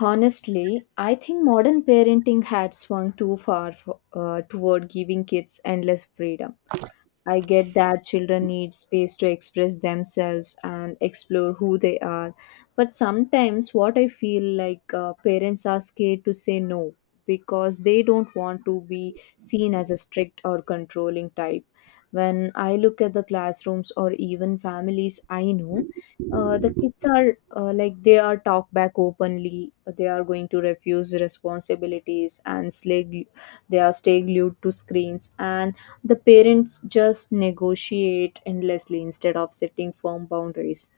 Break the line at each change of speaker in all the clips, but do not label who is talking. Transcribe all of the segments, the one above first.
Honestly, I think modern parenting had swung too far for, toward giving kids endless freedom. I get that children need space to express themselves and explore who they are. But sometimes, what I feel like parents are scared to say no because they don't want to be seen as a strict or controlling type. When I look at the classrooms or even families I know, the kids are like they are talk back openly. They are going to refuse responsibilities and they are stay glued to screens and the parents just negotiate endlessly instead of setting firm boundaries.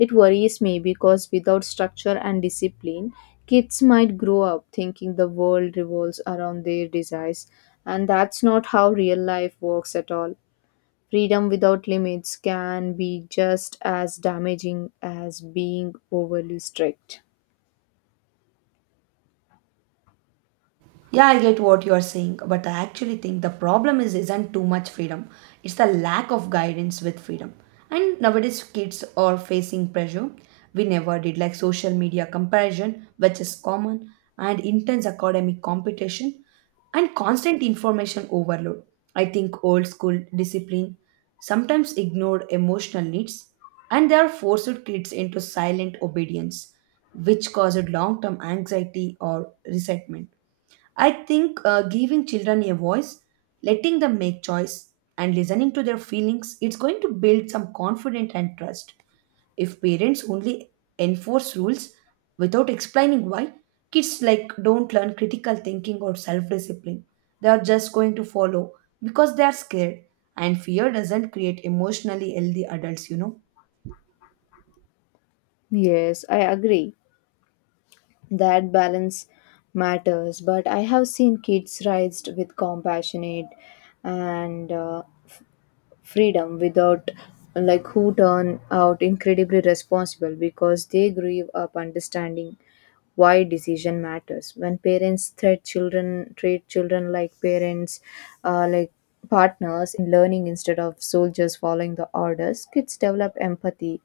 It worries me because without structure and discipline, kids might grow up thinking the world revolves around their desires, and that's not how real life works at all. Freedom without limits can be just as damaging as being overly strict.
Yeah, I get what you are saying, but I actually think the problem is isn't too much freedom. It's the lack of guidance with freedom. And nowadays kids are facing pressure we never did like social media comparison which is common and intense academic competition and constant information overload. I think old school discipline sometimes ignored emotional needs and they are forced kids into silent obedience which caused long-term anxiety or resentment. I think giving children a voice, letting them make choice, and listening to their feelings, it's going to build some confidence and trust. If parents only enforce rules without explaining why, kids like don't learn critical thinking or self-discipline. They are just going to follow because they are scared, and fear doesn't create emotionally healthy adults.
Yes, I agree. That balance matters but I have seen kids raised with compassionate and freedom without like who turn out incredibly responsible because they grew up understanding why decision matters when parents treat children like parents like partners in learning instead of soldiers following the orders kids develop empathy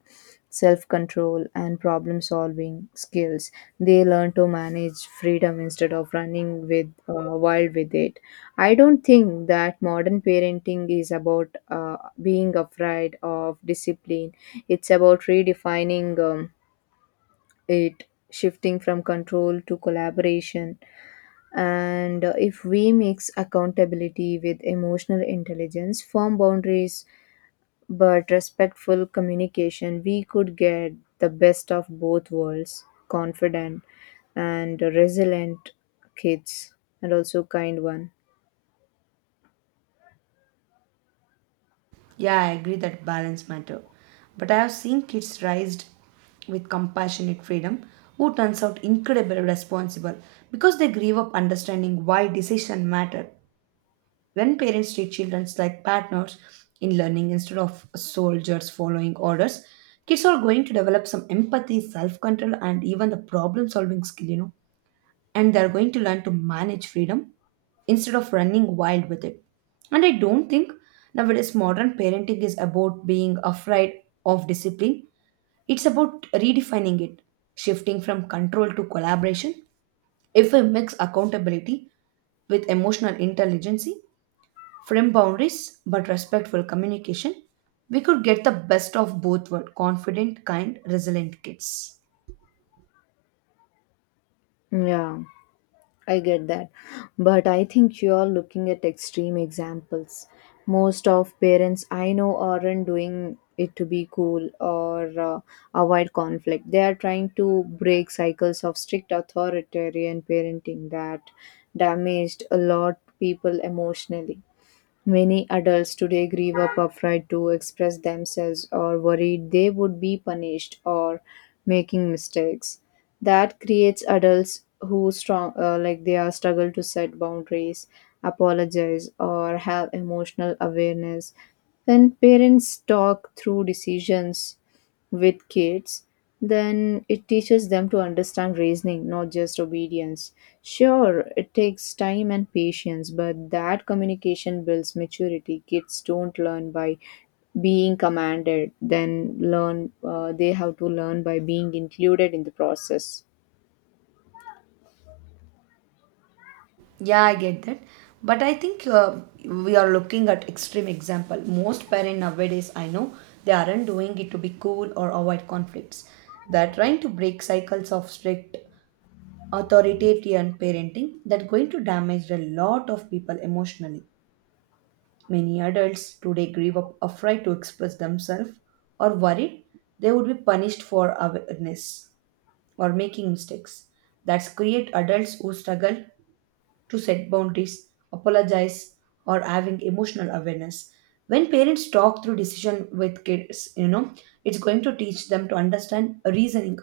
self control and problem solving skills they learn to manage freedom instead of running with wild with it I don't think that modern parenting is about being afraid of discipline it's about redefining it shifting from control to collaboration and if we mix accountability with emotional intelligence firm boundaries but respectful communication we could get the best of both worlds confident and resilient kids and also kind one
Yeah, I agree that balance matter. But I have seen kids raised with compassionate freedom who turns out incredibly responsible because they grew up understanding why decision matter. When parents treat children like partners in learning instead of soldiers following orders, kids are going to develop some empathy, self-control and even the problem-solving skill, and they're going to learn to manage freedom instead of running wild with it. And I don't think nowadays modern parenting is about being afraid of discipline, it's about redefining it, shifting from control to collaboration. If we mix accountability with emotional intelligence, firm boundaries but respectful communication, we could get the best of both world confident, kind, resilient kids.
yeah I get that. But I think you are looking at extreme examples. Most of parents I know aren't doing it to be cool or avoid conflict. They are trying to break cycles of strict authoritarian parenting that damaged a lot people emotionally. Many adults today grieve up afraid to express themselves or worried they would be punished or making mistakes. That creates adults who strong like they are struggle to set boundaries, apologize or have emotional awareness. When parents talk through decisions with kids, then it teaches them to understand reasoning, not just obedience. Sure, it takes time and patience, but that communication builds maturity. Kids don't learn by being commanded, then learn, they have to learn by being included in the process.
Yeah, I get that. But I think we are looking at extreme example. Most parents nowadays, I know, they aren't doing it to be cool or avoid conflicts. They're trying to break cycles of strict authoritarian parenting that going to damage a lot of people emotionally. Many adults today grieve up afraid to express themselves or worried they would be punished for awareness or making mistakes. That's create adults who struggle to set boundaries, apologize, or having emotional awareness. When parents talk through decision with kids, it's going to teach them to understand reasoning,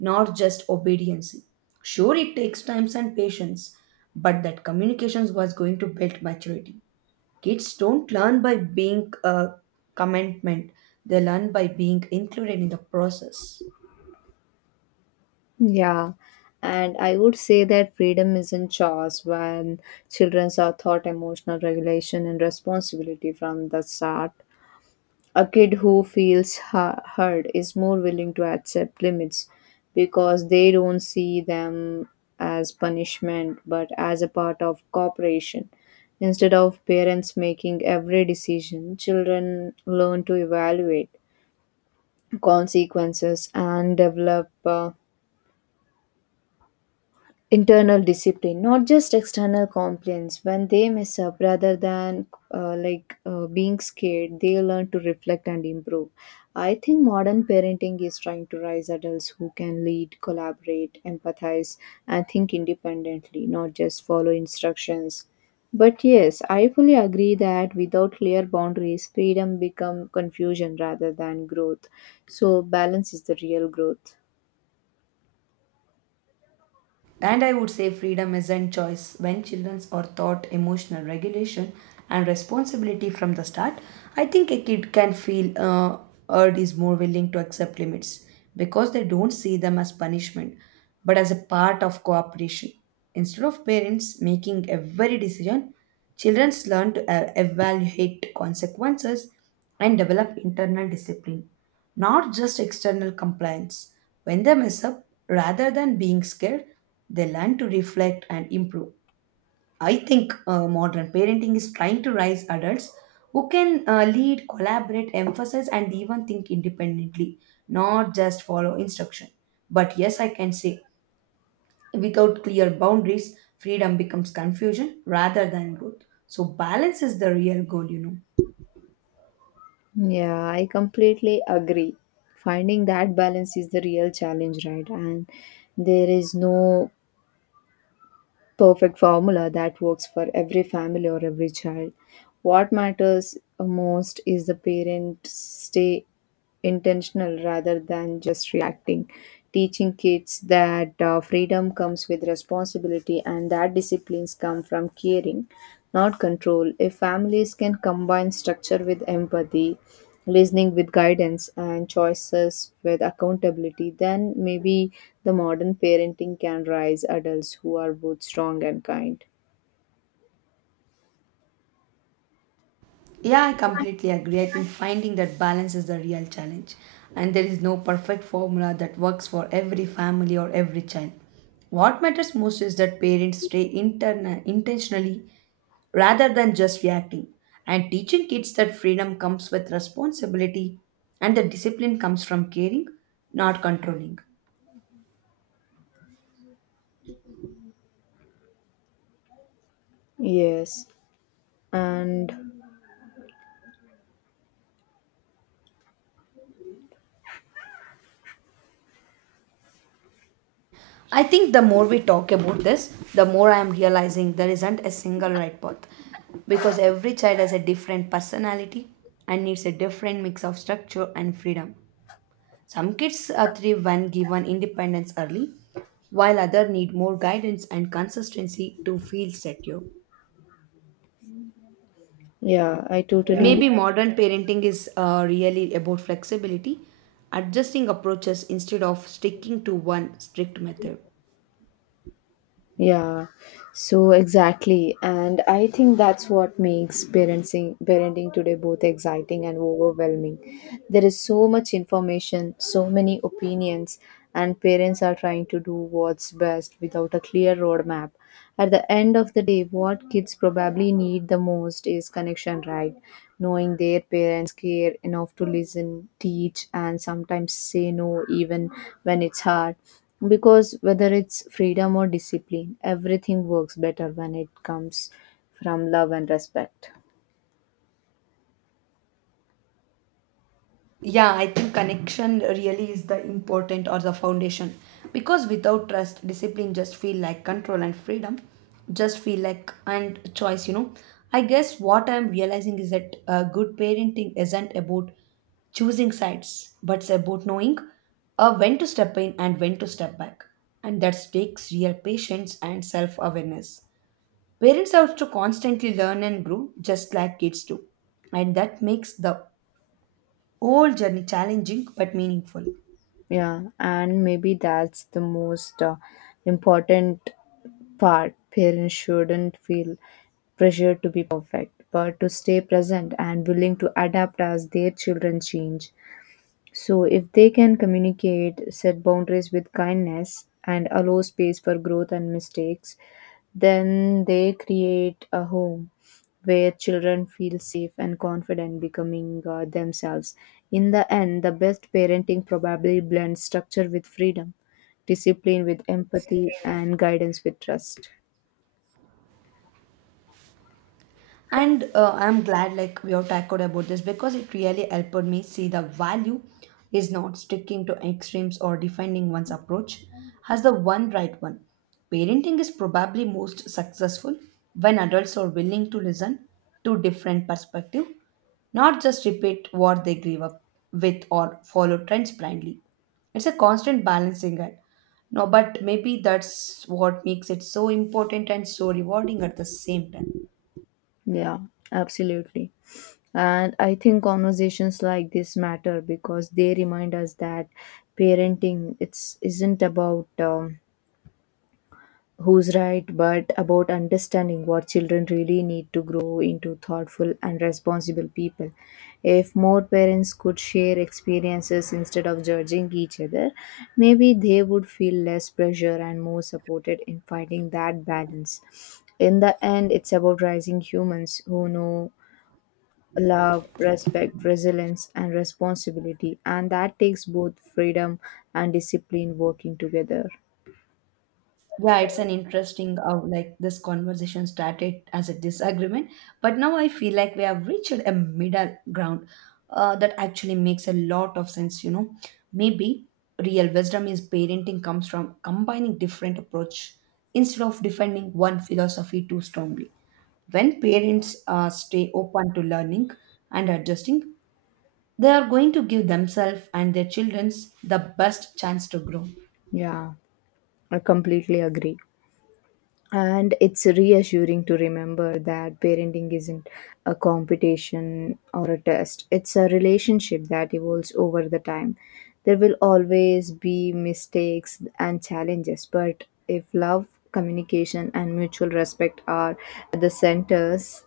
not just obedience. Sure, it takes time and patience, but that communications was going to build maturity. Kids don't learn by being a commitment; they learn by being included in the process.
Yeah. And I would say that freedom is not chores when children are taught emotional regulation and responsibility from the start. A kid who feels heard is more willing to accept limits because they don't see them as punishment but as a part of cooperation. Instead of parents making every decision, children learn to evaluate consequences and develop internal discipline not just external complaints when they mess up rather than being scared they learn to reflect and improve I think modern parenting is trying to raise adults who can lead collaborate empathize and think independently not just follow instructions but yes I fully agree that without clear boundaries freedom become confusion rather than growth so balance is the real growth
And I would say freedom isn't choice. When children are taught emotional regulation and responsibility from the start, I think a kid can feel urged is more willing to accept limits because they don't see them as punishment but as a part of cooperation. Instead of parents making every decision, children learn to evaluate consequences and develop internal discipline not just external compliance. When they mess up, rather than being scared, they learn to reflect and improve. I think modern parenting is trying to raise adults who can lead, collaborate, emphasize, and even think independently, not just follow instruction. But yes, I can say without clear boundaries, freedom becomes confusion rather than growth. So, balance is the real goal.
Yeah, I completely agree. Finding that balance is the real challenge, right? And there is no perfect formula that works for every family or every child. What matters most is the parents stay intentional rather than just reacting, teaching kids that freedom comes with responsibility and that disciplines come from caring, not control. If families can combine structure with empathy, listening with guidance, and choices with accountability, then maybe the modern parenting can raise adults who are both strong and kind.
Yeah, I completely agree. I think finding that balance is the real challenge. And there is no perfect formula that works for every family or every child. What matters most is that parents stay intentionally rather than just reacting and teaching kids that freedom comes with responsibility and that discipline comes from caring, not controlling.
Yes, and
I think the more we talk about this, the more I am realizing there isn't a single right path because every child has a different personality and needs a different mix of structure and freedom. Some kids are thrive when given independence early, while others need more guidance and consistency to feel secure.
yeah, I
Yeah,
totally.
maybe modern parenting is really about flexibility, adjusting approaches instead of sticking to one strict method.
Yeah, so exactly. And I think that's what makes parenting today both exciting and overwhelming. There is so much information, so many opinions, and parents are trying to do what's best without a clear roadmap. At the end of the day, what kids probably need the most is connection, right? Knowing their parents care enough to listen, teach, and sometimes say no even when it's hard because whether it's freedom or discipline, everything works better when it comes from love and respect.
Yeah, I think connection really is the important or the foundation because without trust, discipline just feel like control and freedom just feel like and choice. I guess what I'm realizing is that good parenting isn't about choosing sides, but it's about knowing when to step in and when to step back. And that takes real patience and self awareness. Parents have to constantly learn and grow, just like kids do. And that makes the whole journey challenging but meaningful.
Yeah, and maybe that's the most important part. Parents shouldn't feel pressure to be perfect, but to stay present and willing to adapt as their children change. So, if they can communicate, set boundaries with kindness, and allow space for growth and mistakes, then they create a home where children feel safe and confident becoming themselves. In the end, the best parenting probably blends structure with freedom, discipline with empathy, and guidance with trust.
And I'm glad like we have tackled about this because it really helped me see the value is not sticking to extremes or defending one's approach as the one right one. Parenting is probably most successful when adults are willing to listen to different perspective, not just repeat what they grew up with or follow trends blindly. It's a constant balancing act, no, but maybe that's what makes it so important and so rewarding at the same time.
Yeah, absolutely. And I think conversations like this matter because they remind us that parenting it's isn't about who's right, but about understanding what children really need to grow into thoughtful and responsible people. If more parents could share experiences instead of judging each other, maybe they would feel less pressure and more supported in finding that balance. In the end, it's about raising humans who know love, respect, resilience, and responsibility. And that takes both freedom and discipline working together.
Yeah, it's an interesting like this conversation started as a disagreement, but now I feel like we have reached a middle ground that actually makes a lot of sense. Maybe real wisdom is parenting comes from combining different approach instead of defending one philosophy too strongly. When parents stay open to learning and adjusting, they are going to give themselves and their children the best chance to grow.
Yeah, I completely agree. And it's reassuring to remember that parenting isn't a competition or a test, it's a relationship that evolves over the time. There will always be mistakes and challenges, but if love, communication, and mutual respect are the centers,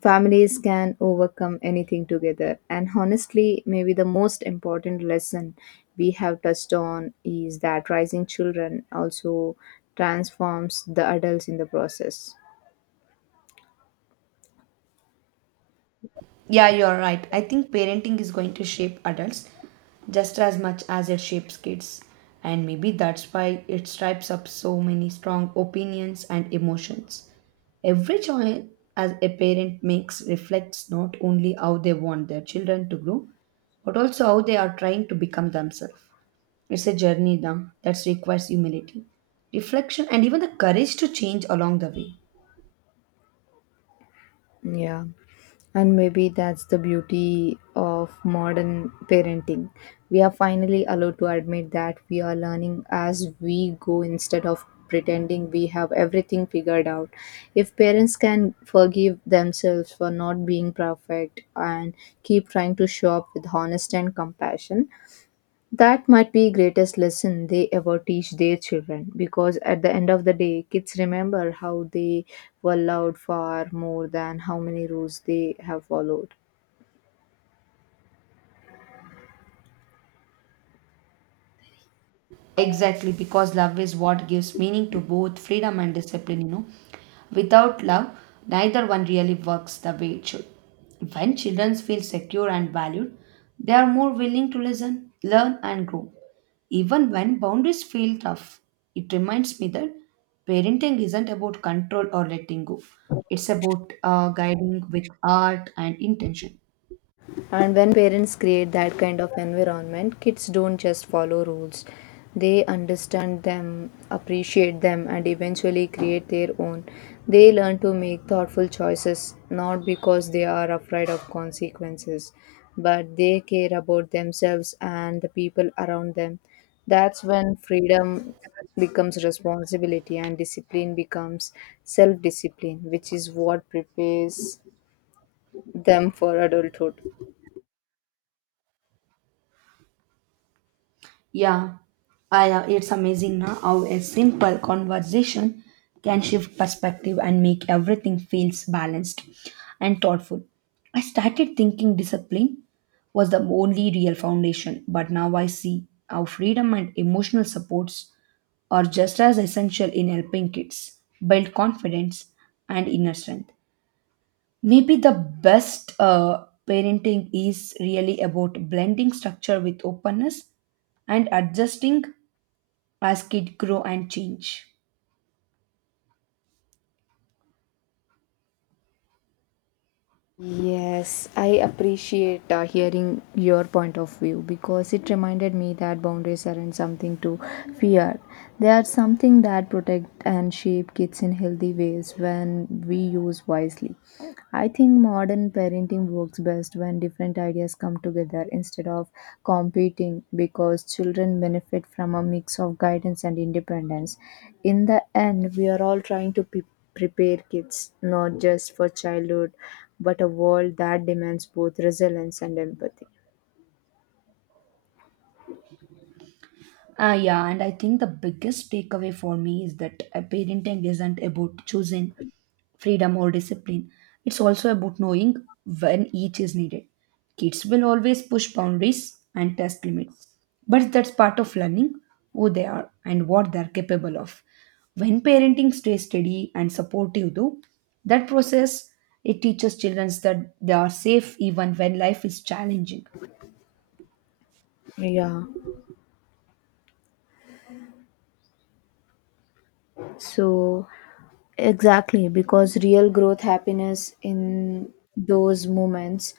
families can overcome anything together. And honestly, maybe the most important lesson we have touched on is that raising children also transforms the adults in the process.
Yeah, you're right. I think parenting is going to shape adults just as much as it shapes kids. And maybe that's why it stripes up so many strong opinions and emotions. Every choice as a parent makes reflects not only how they want their children to grow, but also how they are trying to become themselves. It's a journey now that requires humility, reflection, and even the courage to change along the way.
Yeah. And maybe that's the beauty of modern parenting. We are finally allowed to admit that we are learning as we go instead of pretending we have everything figured out. If parents can forgive themselves for not being perfect and keep trying to show up with honesty and compassion, that might be greatest lesson they ever teach their children because at the end of the day kids remember how they were loved far more than how many rules they have followed.
Exactly, because love is what gives meaning to both freedom and discipline. Without love, neither one really works the way it should. When children feel secure and valued, they are more willing to listen, learn, and grow. Even when boundaries feel tough, it reminds me that parenting isn't about control or letting go, it's about guiding with art and intention.
And when parents create that kind of environment, kids don't just follow rules, they understand them, appreciate them, and eventually create their own. They learn to make thoughtful choices not because they are afraid of consequences, but they care about themselves and the people around them. That's when freedom becomes responsibility and discipline becomes self discipline, which is what prepares them for adulthood.
Yeah, it's amazing now how a simple conversation can shift perspective and make everything feels balanced and thoughtful. I started thinking discipline was the only real foundation, but now I see how freedom and emotional supports are just as essential in helping kids build confidence and inner strength. Maybe the best parenting is really about blending structure with openness and adjusting as kids grow and change.
Yes, I appreciate hearing your point of view because it reminded me that boundaries aren't something to fear. They are something that protect and shape kids in healthy ways when we use wisely. I think modern parenting works best when different ideas come together instead of competing because children benefit from a mix of guidance and independence. In the end, we are all trying to prepare kids not just for childhood but a world that demands both resilience and empathy.
Ah, yeah, and I think the biggest takeaway for me is that parenting isn't about choosing freedom or discipline. It's also about knowing when each is needed. Kids will always push boundaries and test limits, but that's part of learning who they are and what they're capable of. When parenting stays steady and supportive, though, that process it teaches children that they are safe even when life is challenging.
Yeah. So exactly because real growth happiness in those moments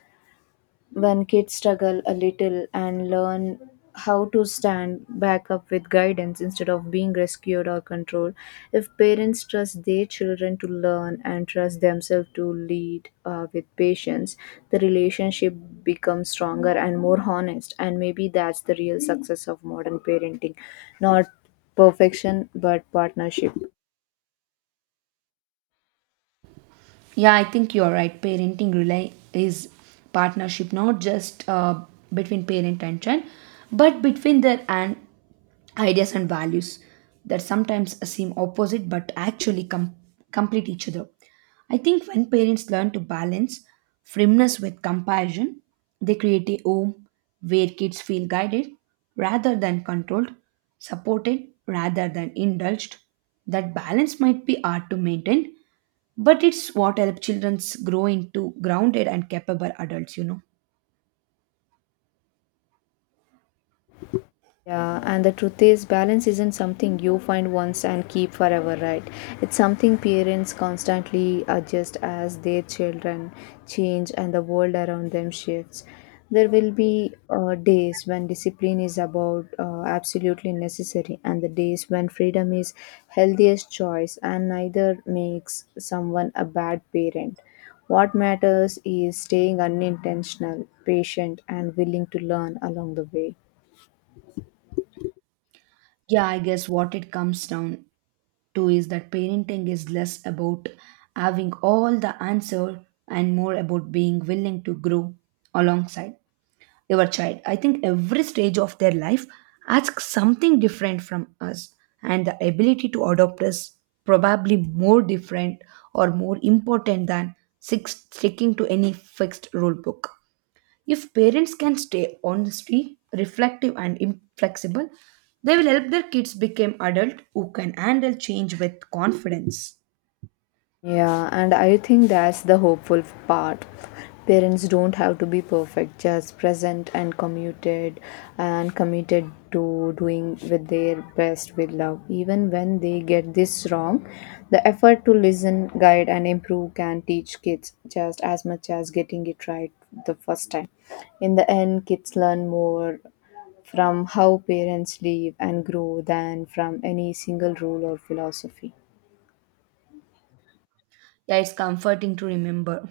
when kids struggle a little and learn how to stand back up with guidance instead of being rescued or controlled if parents trust their children to learn and trust themselves to lead with patience the relationship becomes stronger and more honest and maybe that's the real success of modern parenting not perfection but partnership.
Yeah, I think you're right. Parenting rely is partnership, not just between parent and child, but between their and ideas and values that sometimes seem opposite but actually complete each other. I think when parents learn to balance firmness with compassion, they create a home where kids feel guided rather than controlled, supported rather than indulged. That balance might be hard to maintain, but it's what helps children grow into grounded and capable adults.
Yeah, and the truth is, balance isn't something you find once and keep forever, right? It's something parents constantly adjust as their children change and the world around them shifts. There will be days when discipline is about absolutely necessary, and the days when freedom is healthiest choice, and neither makes someone a bad parent. What matters is staying unintentional, patient, and willing to learn along the way.
Yeah, I guess what it comes down to is that parenting is less about having all the answer and more about being willing to grow alongside your child. I think every stage of their life asks something different from us, and the ability to adopt is probably more different or more important than six, sticking to any fixed rule book. If parents can stay honestly, reflective, and inflexible, they will help their kids become adults who can handle change with confidence.
Yeah, and I think that's the hopeful part. Parents don't have to be perfect, just present and committed to doing with their best with love. Even when they get this wrong, the effort to listen, guide and improve can teach kids just as much as getting it right the first time. In the end, kids learn more from how parents live and grow than from any single rule or philosophy.
Yeah, it's comforting to remember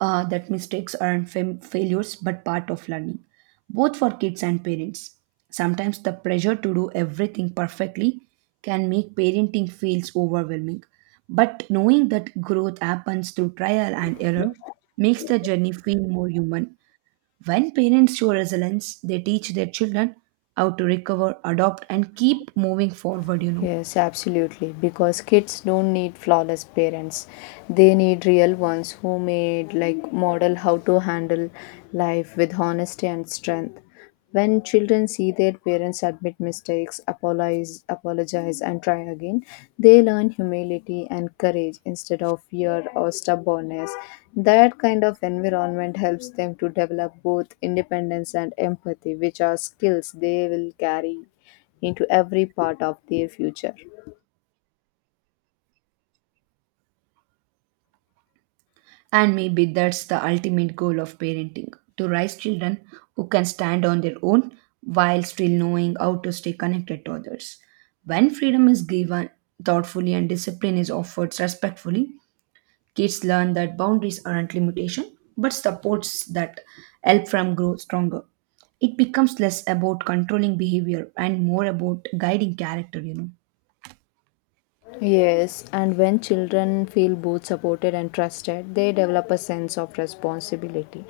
that mistakes aren't failures but part of learning, both for kids and parents. Sometimes the pressure to do everything perfectly can make parenting feels overwhelming. But knowing that growth happens through trial and error makes the journey feel more human. When parents show resilience, they teach their children how to recover, adopt, and keep moving forward.
Yes, absolutely. Because kids don't need flawless parents. They need real ones who made like model how to handle life with honesty and strength. When children see their parents admit mistakes, apologize and try again, they learn humility and courage instead of fear or stubbornness. That kind of environment helps them to develop both independence and empathy, which are skills they will carry into every part of their future.
And maybe that's the ultimate goal of parenting to raise children who can stand on their own while still knowing how to stay connected to others. When freedom is given thoughtfully and discipline is offered respectfully, kids learn that boundaries aren't limitation, but supports that help them grow stronger. It becomes less about controlling behavior and more about guiding character.
Yes, and when children feel both supported and trusted, they develop a sense of responsibility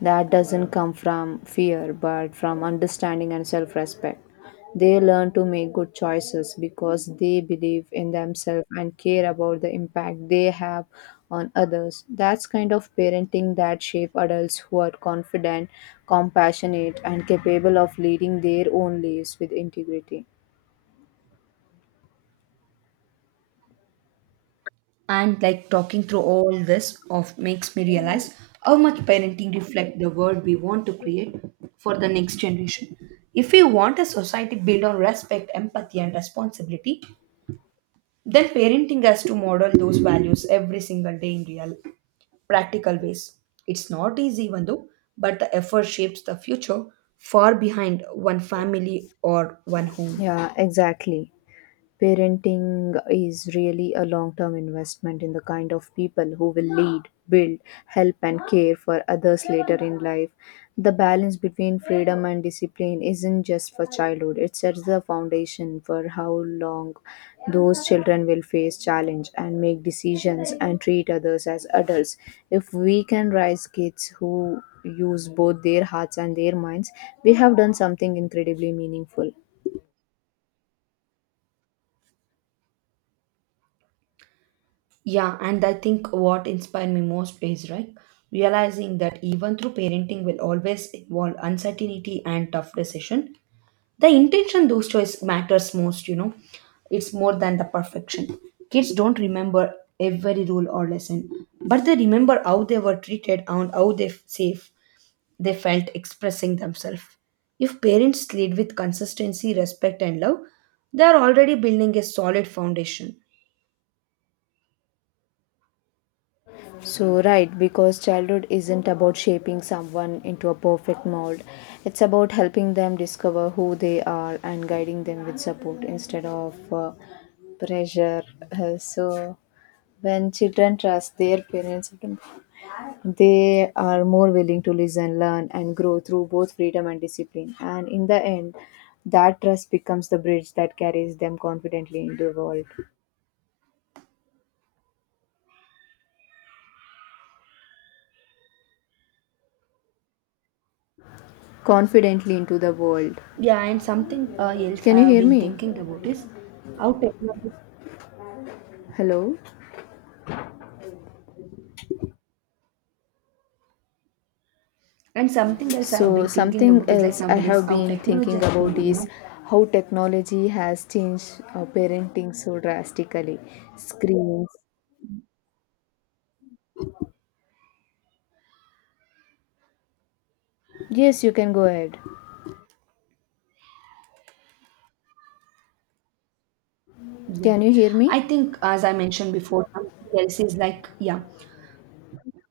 that doesn't come from fear but from understanding and self respect. They learn to make good choices because they believe in themselves and care about the impact they have on others. That's kind of parenting that shape adults who are confident, compassionate, and capable of leading their own lives with integrity.
And like talking through all this of makes me realize how much parenting reflects the world we want to create for the next generation. If we want a society built on respect, empathy, and responsibility, then parenting has to model those values every single day in real practical ways. It's not easy, even though, but the effort shapes the future far behind one family or one home.
Yeah, exactly. Parenting is really a long term investment in the kind of people who will lead, build, help, and care for others later in life. The balance between freedom and discipline isn't just for childhood, it sets the foundation for how long those children will face challenge and make decisions and treat others as adults. If we can raise kids who use both their hearts and their minds, we have done something incredibly meaningful.
Yeah, and I think what inspired me most is right realizing that even through parenting will always involve uncertainty and tough decision. The intention those choice matters most, you know. It's more than the perfection. Kids don't remember every rule or lesson, but they remember how they were treated and how they safe they felt expressing themselves. If parents lead with consistency, respect, and love, they are already building a solid foundation.
So, right, because childhood isn't about shaping someone into a perfect mold. It's about helping them discover who they are and guiding them with support instead of pressure. So, when children trust their parents, they are more willing to listen, learn, and grow through both freedom and discipline. And in the end, that trust becomes the bridge that carries them confidently into the world. Confidently into the world.
Yeah, and something else I
Can you
have
hear
been
me?
thinking about is how technology,
Hello?
and something else I have
So,
been thinking
something
about is like
else I
nowadays
have
how
been
technology
thinking
has been,
about
you
is
know.
how technology has changed parenting so drastically. Screens. Yes, you can go ahead.
Yeah,
Can you hear
I
me?
think as I mentioned before, something else is like yeah,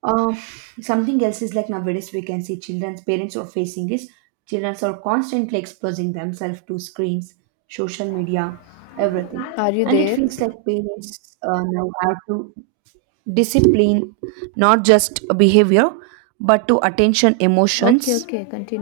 Uh, something else is like nowadays we can see children's parents are facing is children are constantly exposing themselves to screens, social media, everything.
Are you
And it
there?
feels like parents now have to discipline not just behavior but to attention
Okay,
emotions
okay, continue.